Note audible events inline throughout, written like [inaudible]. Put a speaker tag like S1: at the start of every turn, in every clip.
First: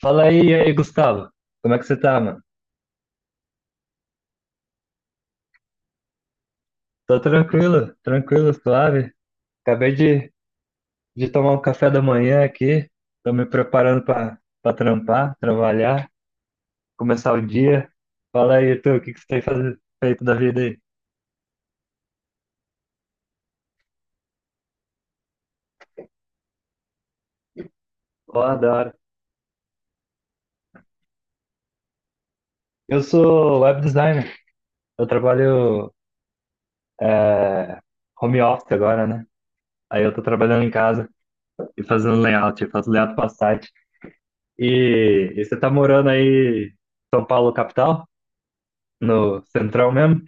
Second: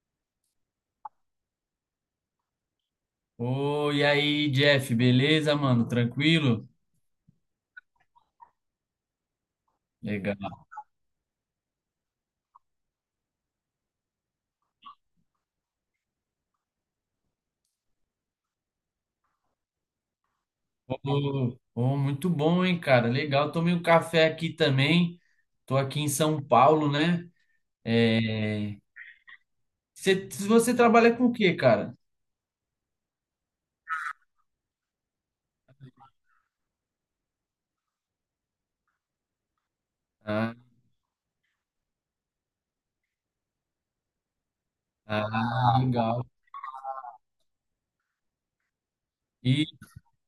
S1: Fala aí, e aí, Gustavo. Como é que você tá, mano?
S2: Ô, e aí, Jeff, beleza, mano? Tranquilo?
S1: Tô tranquilo, tranquilo, suave. Acabei de,
S2: Legal.
S1: de tomar um café da manhã aqui. Tô me preparando pra trampar, trabalhar, começar o dia. Fala aí, tu, o que que você tem feito da vida aí?
S2: Muito bom, hein, cara? Legal. Tomei um café aqui também. Tô aqui em São Paulo, né?
S1: Ó, da
S2: É...
S1: hora.
S2: Você trabalha com o quê, cara?
S1: Eu sou web designer. Eu trabalho é, home office agora, né? Aí eu tô
S2: Ah,
S1: trabalhando em casa e fazendo layout. Eu faço layout pra site. E você tá morando
S2: legal.
S1: aí em São Paulo, capital? No
S2: E,
S1: central mesmo?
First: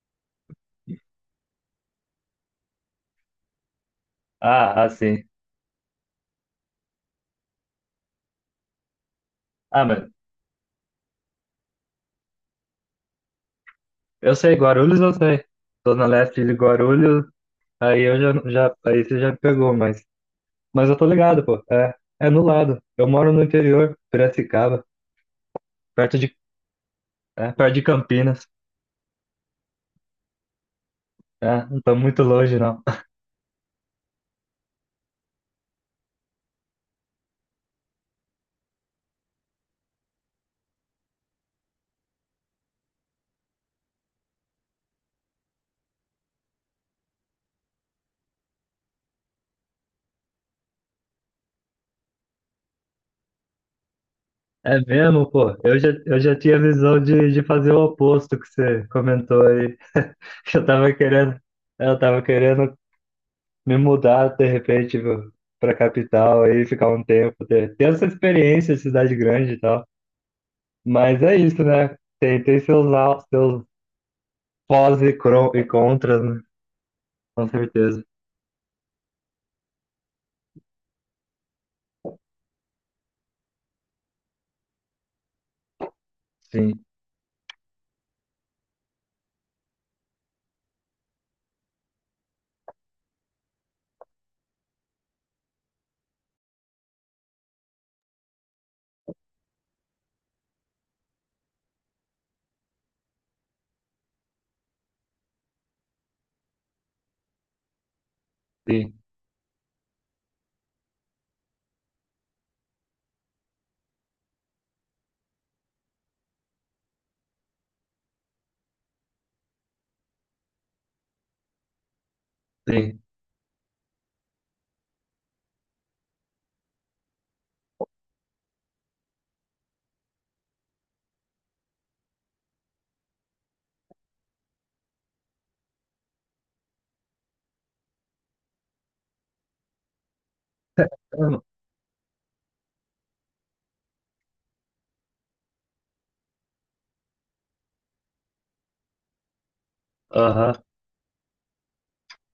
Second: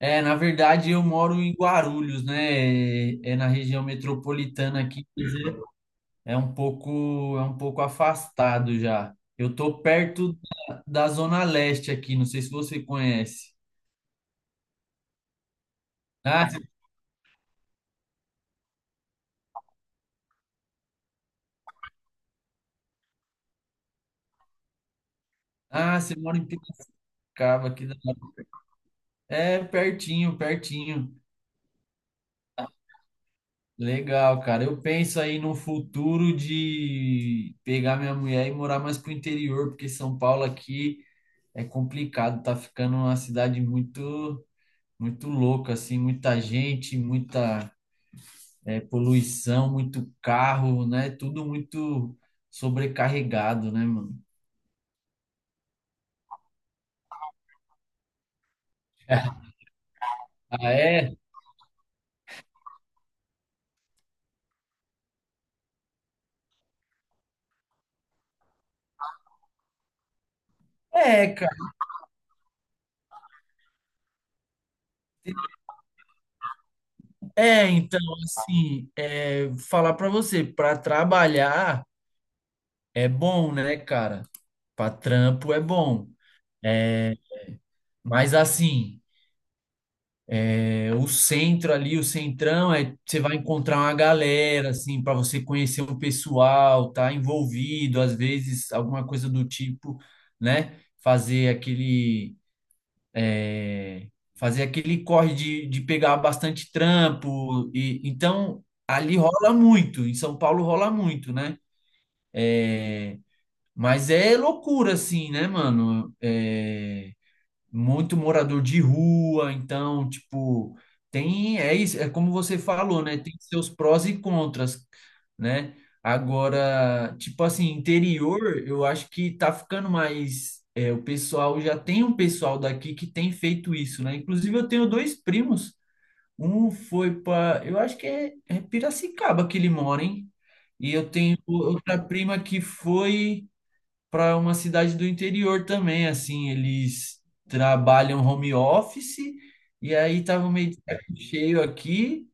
S2: na verdade, eu moro em Guarulhos, né? É na região
S1: Ah,
S2: metropolitana
S1: ah,
S2: aqui, quer
S1: sim.
S2: dizer, é um pouco, é um pouco afastado já. Eu tô
S1: Ah, mas
S2: perto da Zona Leste aqui, não sei se você conhece.
S1: eu sei, Guarulhos eu sei. Zona Leste
S2: Ah,
S1: de
S2: você-
S1: Guarulhos, aí eu aí você já me pegou, mas eu tô ligado, pô. É no lado. Eu moro no interior, Piracicaba,
S2: você
S1: perto de,
S2: mora em Piracicaba,
S1: perto de
S2: aqui da hora.
S1: Campinas.
S2: É pertinho, pertinho.
S1: É, não tô muito longe, não. [laughs]
S2: Legal, cara. Eu penso aí no futuro de pegar minha mulher e morar mais pro interior, porque São Paulo aqui é complicado, tá ficando uma cidade muito louca, assim, muita gente, poluição, muito carro, né? Tudo muito sobrecarregado, né, mano?
S1: É mesmo, pô. Eu já tinha visão de fazer o oposto que você comentou aí. [laughs] Eu
S2: Ah,
S1: tava
S2: é?
S1: querendo, eu tava querendo me mudar de repente, viu, pra capital aí, ficar um tempo, ter essa experiência de cidade grande e tal. Mas
S2: É,
S1: é
S2: cara.
S1: isso, né? Tem seus, seus pós e contras, né? Com
S2: É, então,
S1: certeza.
S2: assim, falar pra você, pra trabalhar é bom, né, cara? Pra trampo é bom.
S1: Sim,
S2: É, Mas assim, o centro ali, o centrão, você vai encontrar uma galera, assim, pra você conhecer o pessoal, tá envolvido, às vezes alguma coisa do tipo, né? É, fazer aquele corre de pegar bastante trampo. E, então,
S1: sim,
S2: ali rola muito, em São Paulo rola muito, né? Mas é loucura, assim, né, mano? Muito morador de rua, então, tipo, é isso, é como você
S1: sim.
S2: falou, né? Tem seus prós e contras, né? Agora, tipo assim, interior, eu acho que tá ficando mais. É, o pessoal já tem um pessoal daqui que tem feito isso, né? Inclusive, eu tenho dois primos. Um foi para, eu acho que é Piracicaba que ele mora, hein? E eu tenho
S1: Hum.
S2: outra prima que foi para uma cidade do interior também, assim, eles trabalham home office e aí tava
S1: Aham.
S2: meio de saco cheio aqui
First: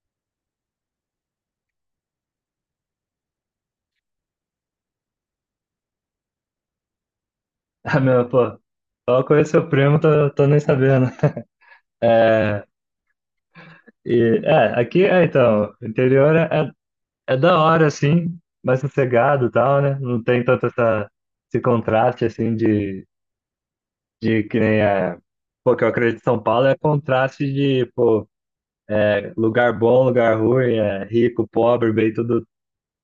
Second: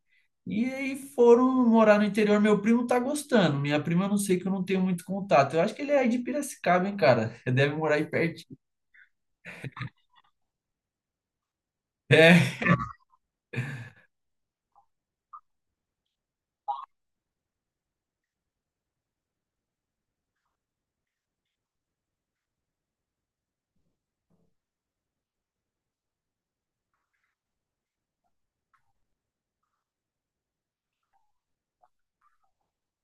S2: e aí foram morar no interior. Meu primo tá gostando, minha prima eu não sei que eu não tenho muito contato. Eu acho que ele é aí de Piracicaba, hein, cara? [laughs] Deve morar
S1: Ah,
S2: aí
S1: meu,
S2: perto.
S1: pô. Só conheço seu primo, tô nem sabendo. É,
S2: É.
S1: aqui, então, é da hora, assim, mais sossegado e tal, né? Não tem tanto esse contraste, assim, de que nem é. Pô, que eu acredito em São Paulo é contraste de lugar bom, lugar ruim, é rico, pobre, bem, tudo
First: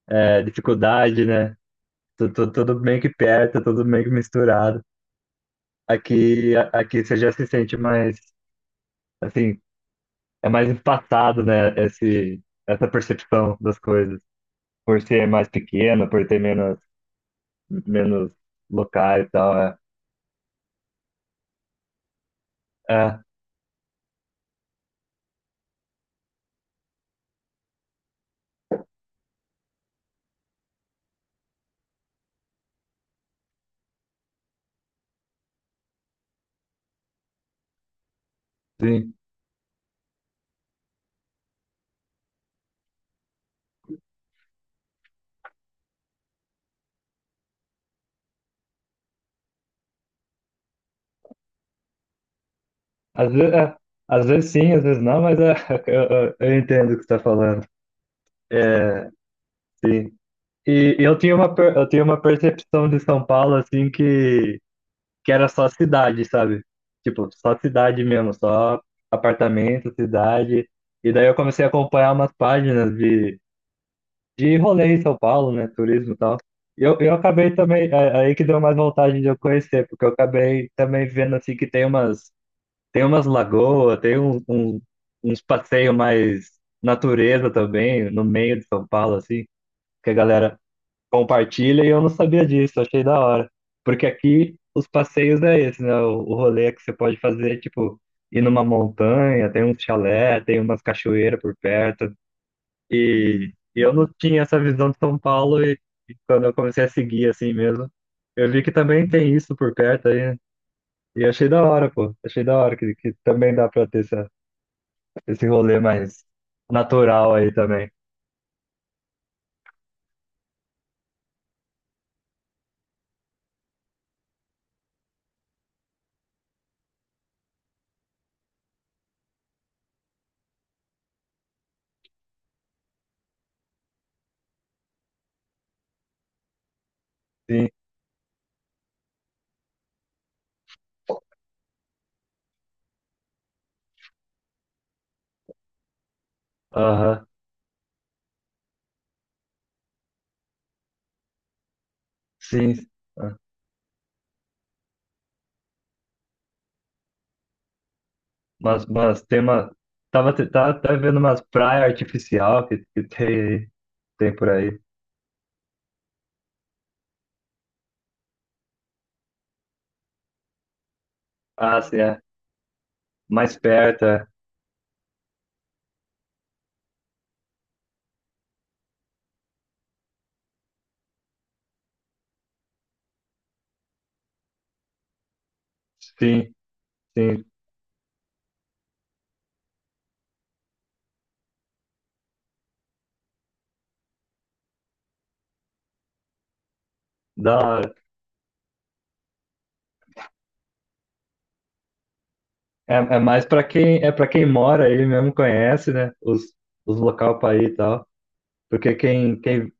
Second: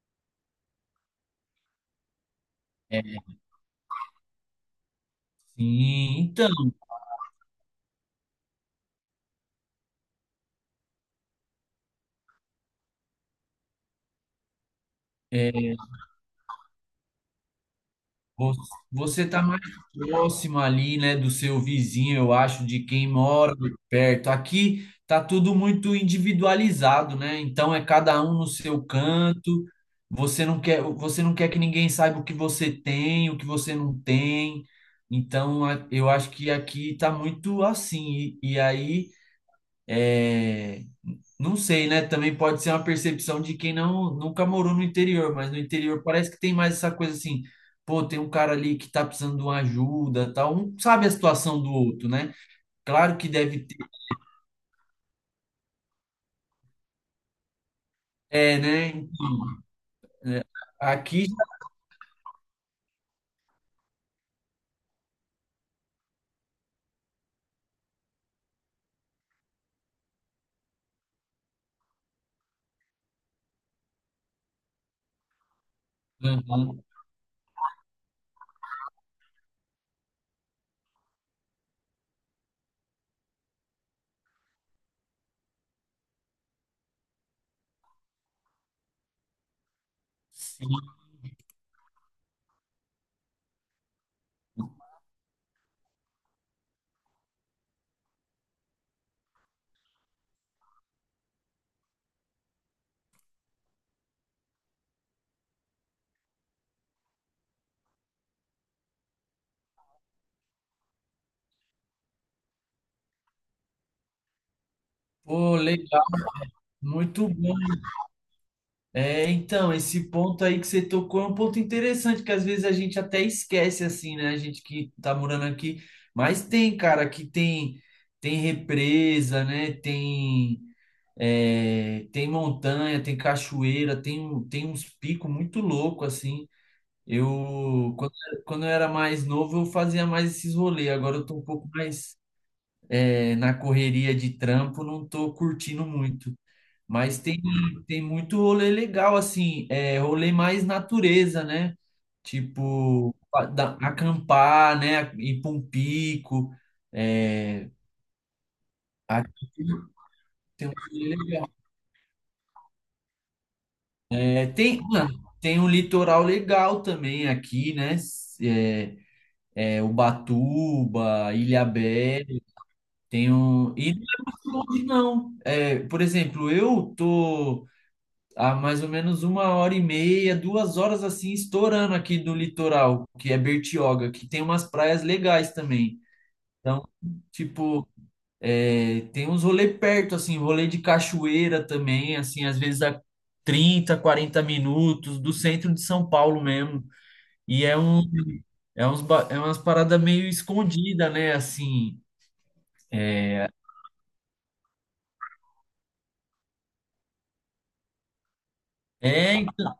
S1: é, dificuldade, né? Tudo, tudo meio que
S2: é,
S1: perto, tudo meio que misturado.
S2: Sim, então.
S1: Aqui você já se sente mais, assim, é mais empatado, né? Essa percepção das coisas. Por ser mais
S2: é,
S1: pequeno, por ter menos
S2: Vo- Você
S1: locais e
S2: está
S1: tal.
S2: mais
S1: É,
S2: próximo ali, né, do seu vizinho, eu acho, de quem
S1: é
S2: mora perto. Aqui tá tudo muito individualizado, né? Então é cada um no seu canto. Você não quer que ninguém saiba o que você tem, o que você não tem. Então eu acho que aqui tá muito assim. E aí
S1: sim.
S2: é, não sei, né? Também pode ser uma percepção de quem não nunca morou no interior, mas no interior parece que tem mais essa coisa assim, pô, tem um cara ali que tá precisando de uma ajuda, tal, um sabe a situação do outro, né? Claro que
S1: Às vezes,
S2: deve
S1: é,
S2: ter,
S1: às vezes sim, às vezes não, [laughs] eu, eu entendo o que você está falando.
S2: né?
S1: É,
S2: Então,
S1: sim.
S2: é, aqui,
S1: Eu tinha uma percepção de São Paulo, assim, que era só cidade, sabe? Tipo, só cidade mesmo, só apartamento, cidade. E daí eu comecei a acompanhar umas páginas de rolê em São Paulo, né? Turismo e tal.
S2: Uhum.
S1: Eu acabei também, aí que deu mais vontade de eu conhecer, porque eu acabei também vendo assim que tem tem umas lagoas, tem uns passeios mais natureza também, no meio de São Paulo, assim, que a galera compartilha e eu não sabia disso, achei da hora. Porque aqui os passeios é esse, né? O rolê que você pode fazer, é, tipo, ir numa montanha, tem um chalé, tem umas cachoeiras por perto. E eu não tinha essa visão de São Paulo e quando eu comecei a seguir assim mesmo, eu vi que também tem isso por perto aí. Né? E achei da hora, pô. Achei da hora que também dá pra ter esse
S2: Pô,
S1: rolê
S2: legal,
S1: mais
S2: muito
S1: natural aí
S2: bom.
S1: também.
S2: É, então, esse ponto aí que você tocou é um ponto interessante, que às vezes a gente até esquece, assim, né? A gente que tá morando aqui, mas tem, cara, que tem represa, né? Tem montanha, tem cachoeira, tem uns picos muito loucos, assim.
S1: Sim,
S2: Eu, quando, quando eu era mais novo, eu fazia mais esses rolês, agora eu tô um pouco mais, na correria de trampo, não tô curtindo muito. Mas
S1: aham,
S2: tem, tem muito rolê legal, assim, rolê mais natureza, né?
S1: sim.
S2: Tipo, acampar, né? Ir pra um pico. É,
S1: Mas tem
S2: aqui
S1: uma.
S2: tem, um
S1: Tá
S2: rolê
S1: vendo umas
S2: le-
S1: praias artificial que tem, tem
S2: é,
S1: por aí.
S2: Tem, mano, tem um litoral legal também aqui, né? Ubatuba,
S1: Ah, sim, é.
S2: Ilhabela, tem
S1: Mais
S2: um... E não
S1: perto,
S2: é
S1: é.
S2: muito longe, não. É, por exemplo, eu tô... A mais ou menos 1 hora e meia, 2 horas assim, estourando aqui do litoral, que é Bertioga, que tem umas praias legais também.
S1: Sim,
S2: Então,
S1: sim.
S2: tipo, tem uns rolê perto, assim, rolê de cachoeira também, assim, às vezes a 30 ou 40 minutos do centro de São Paulo mesmo.
S1: Da
S2: E é
S1: hora.
S2: um, é uns, é umas paradas meio escondida, né? Assim,
S1: É, é mais pra quem, é para quem mora aí mesmo, conhece, né? Os local pra ir e tal. Porque
S2: é, então,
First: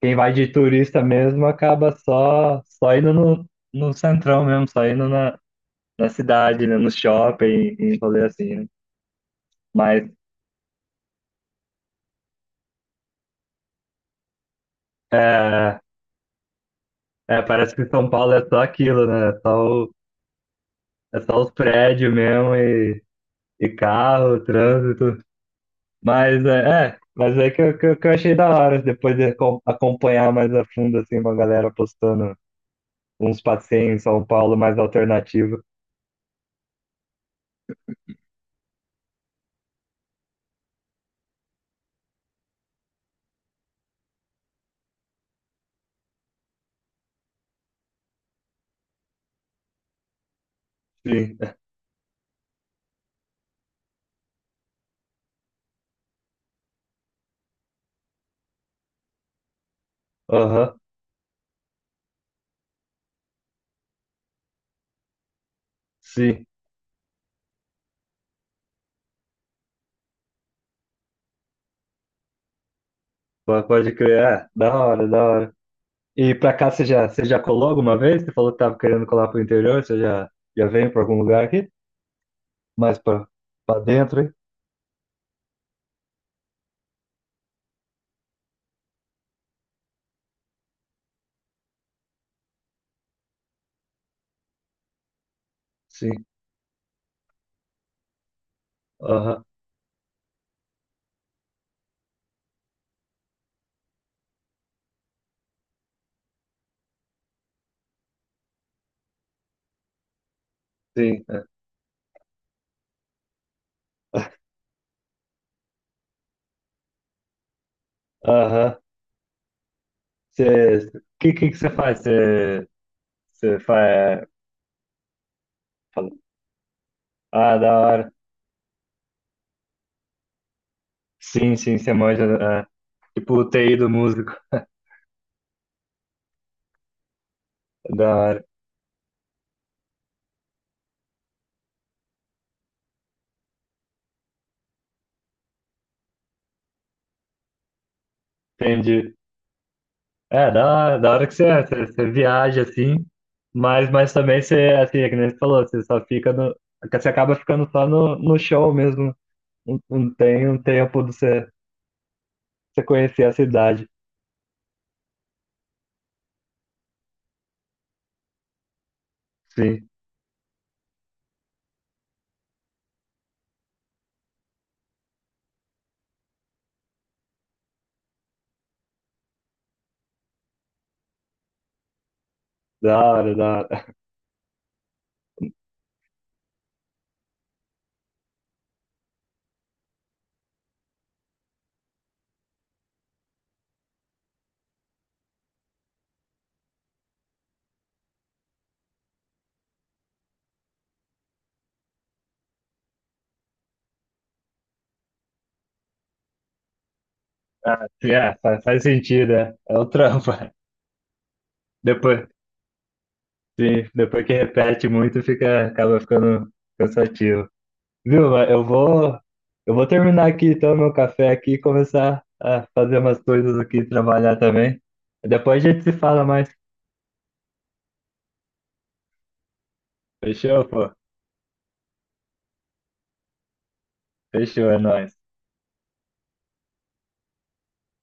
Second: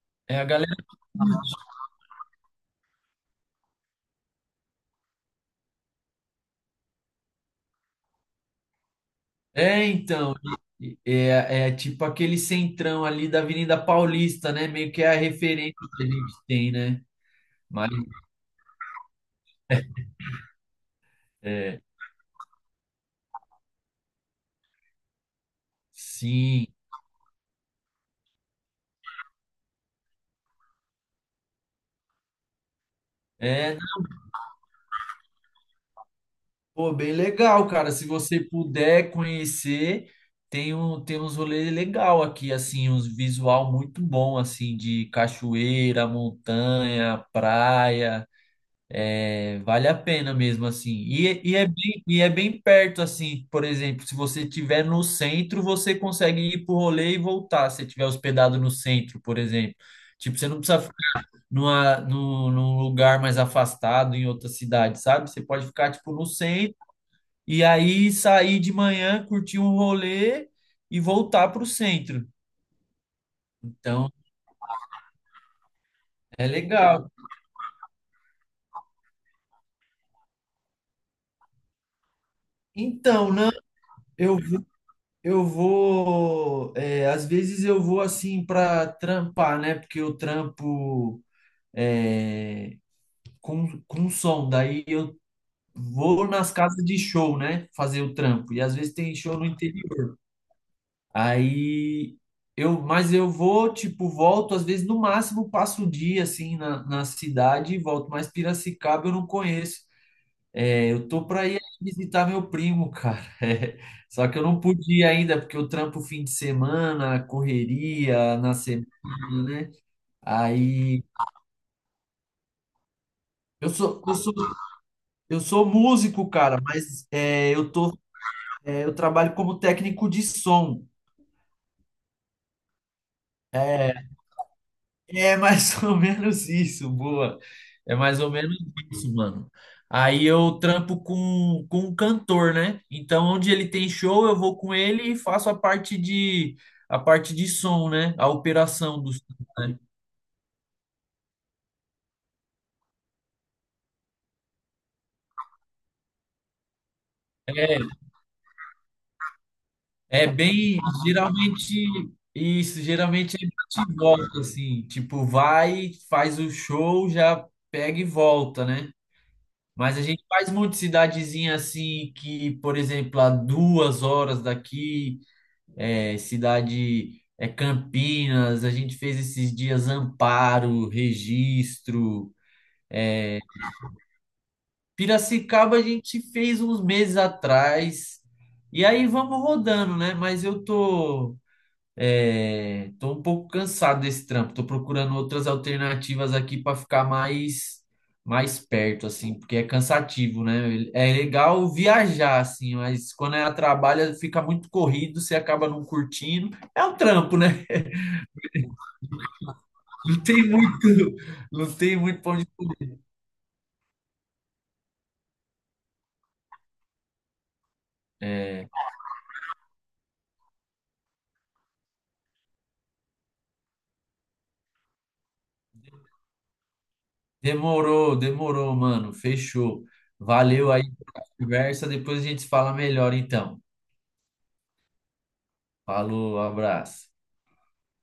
S1: quem vai
S2: é a
S1: de
S2: galera.
S1: turista mesmo acaba só, só indo no, no centrão mesmo, só na cidade, né? No shopping, em rolê assim, né?
S2: É,
S1: Mas
S2: então, é tipo aquele centrão ali da Avenida Paulista, né? Meio que é a referência
S1: é,
S2: que a gente tem, né?
S1: parece que
S2: Mas,
S1: São Paulo é só aquilo, né? O- é só os
S2: é,
S1: prédios mesmo e carro, trânsito. Mas
S2: sim,
S1: é, é, mas é que, eu- que, eu- que eu achei da hora depois de acompanhar mais a fundo assim uma galera postando uns
S2: é,
S1: passeios em São Paulo mais alternativo.
S2: pô, bem legal, cara. Se você puder conhecer, tem um, tem uns rolês legal aqui, assim, uns visual muito bom, assim, de cachoeira, montanha, praia. Vale a pena mesmo, assim.
S1: Sim.
S2: E é bem perto, assim. Por exemplo, se você estiver no centro, você consegue ir pro rolê e voltar, se você estiver hospedado no centro, por exemplo. Tipo, você não
S1: Aham.
S2: precisa ficar num lugar mais afastado, em outra cidade, sabe? Você pode ficar, tipo, no
S1: Sim.
S2: centro e aí sair de manhã, curtir um rolê e voltar pro centro.
S1: Pode
S2: Então,
S1: crer. É, da hora, da hora. E
S2: é
S1: pra cá você
S2: legal.
S1: você já colou alguma vez? Você falou que tava querendo colar pro interior, você já, já veio pra algum lugar aqui? Mais pra,
S2: Então, não,
S1: pra dentro, hein?
S2: eu vi Eu vou, às vezes eu vou assim para trampar, né? Porque eu trampo é, com som, daí eu
S1: Sim.
S2: vou nas casas de show, né? Fazer o trampo. E às vezes tem show
S1: Aham.
S2: no interior. Aí mas eu vou, tipo, volto, às vezes no máximo passo o dia assim na cidade e volto, mas Piracicaba eu não conheço. Eu
S1: Sim.
S2: tô
S1: É.
S2: para ir visitar meu primo, cara. [laughs] Só que eu não pude ir ainda porque eu trampo fim de semana, correria na
S1: Aham.
S2: semana, né?
S1: Você,
S2: Aí
S1: que você faz? Você
S2: eu sou, eu
S1: faz,
S2: sou, eu sou
S1: fala,
S2: músico, cara,
S1: ah, da hora.
S2: eu trabalho como técnico de som.
S1: Sim, sim, você manja, é, tipo o TI do músico,
S2: É mais [laughs] ou menos isso, boa. É
S1: da
S2: mais ou
S1: hora.
S2: menos isso, mano. Aí eu trampo com um cantor, né? Então, onde ele tem show, eu vou com ele e faço a parte de som, né? A operação do
S1: Entendi.
S2: som, né?
S1: É, da hora que você, é, você viaja assim, mas também você, assim, é que nem você falou, você só fica no, você acaba ficando
S2: É,
S1: só no, no show mesmo. Não, não
S2: é
S1: tem um
S2: bem
S1: tempo de você,
S2: geralmente isso,
S1: você conhecer a
S2: geralmente é
S1: cidade.
S2: bate e volta, assim, tipo, vai, faz o show, já pega e volta, né?
S1: Sim,
S2: Mas a gente faz muito cidadezinha assim que, por exemplo, a 2 horas daqui, é, cidade é Campinas, a gente fez esses dias Amparo, Registro.
S1: da hora, da hora.
S2: Piracicaba a gente fez uns meses atrás. E aí vamos rodando, né? Tô um pouco cansado desse trampo. Tô procurando outras alternativas aqui para ficar mais perto, assim, porque é cansativo, né? É legal viajar, assim, mas quando é a trabalho fica muito corrido, você acaba não curtindo. É um trampo, né?
S1: [laughs] É, faz, faz sentido, é, é o
S2: Não
S1: trampo.
S2: tem muito, não
S1: [laughs]
S2: tem muito
S1: Depois,
S2: pra onde.
S1: sim, depois que repete muito, fica, acaba ficando cansativo. Viu? Mas Eu
S2: É,
S1: vou, eu vou terminar aqui então meu café aqui e começar a fazer umas coisas aqui, trabalhar também. Depois a gente se fala mais.
S2: demorou, demorou, mano. Fechou.
S1: Fechou,
S2: Valeu aí
S1: pô?
S2: pela conversa. Depois a gente fala melhor, então.
S1: Fechou, é nóis.
S2: Falou, abraço.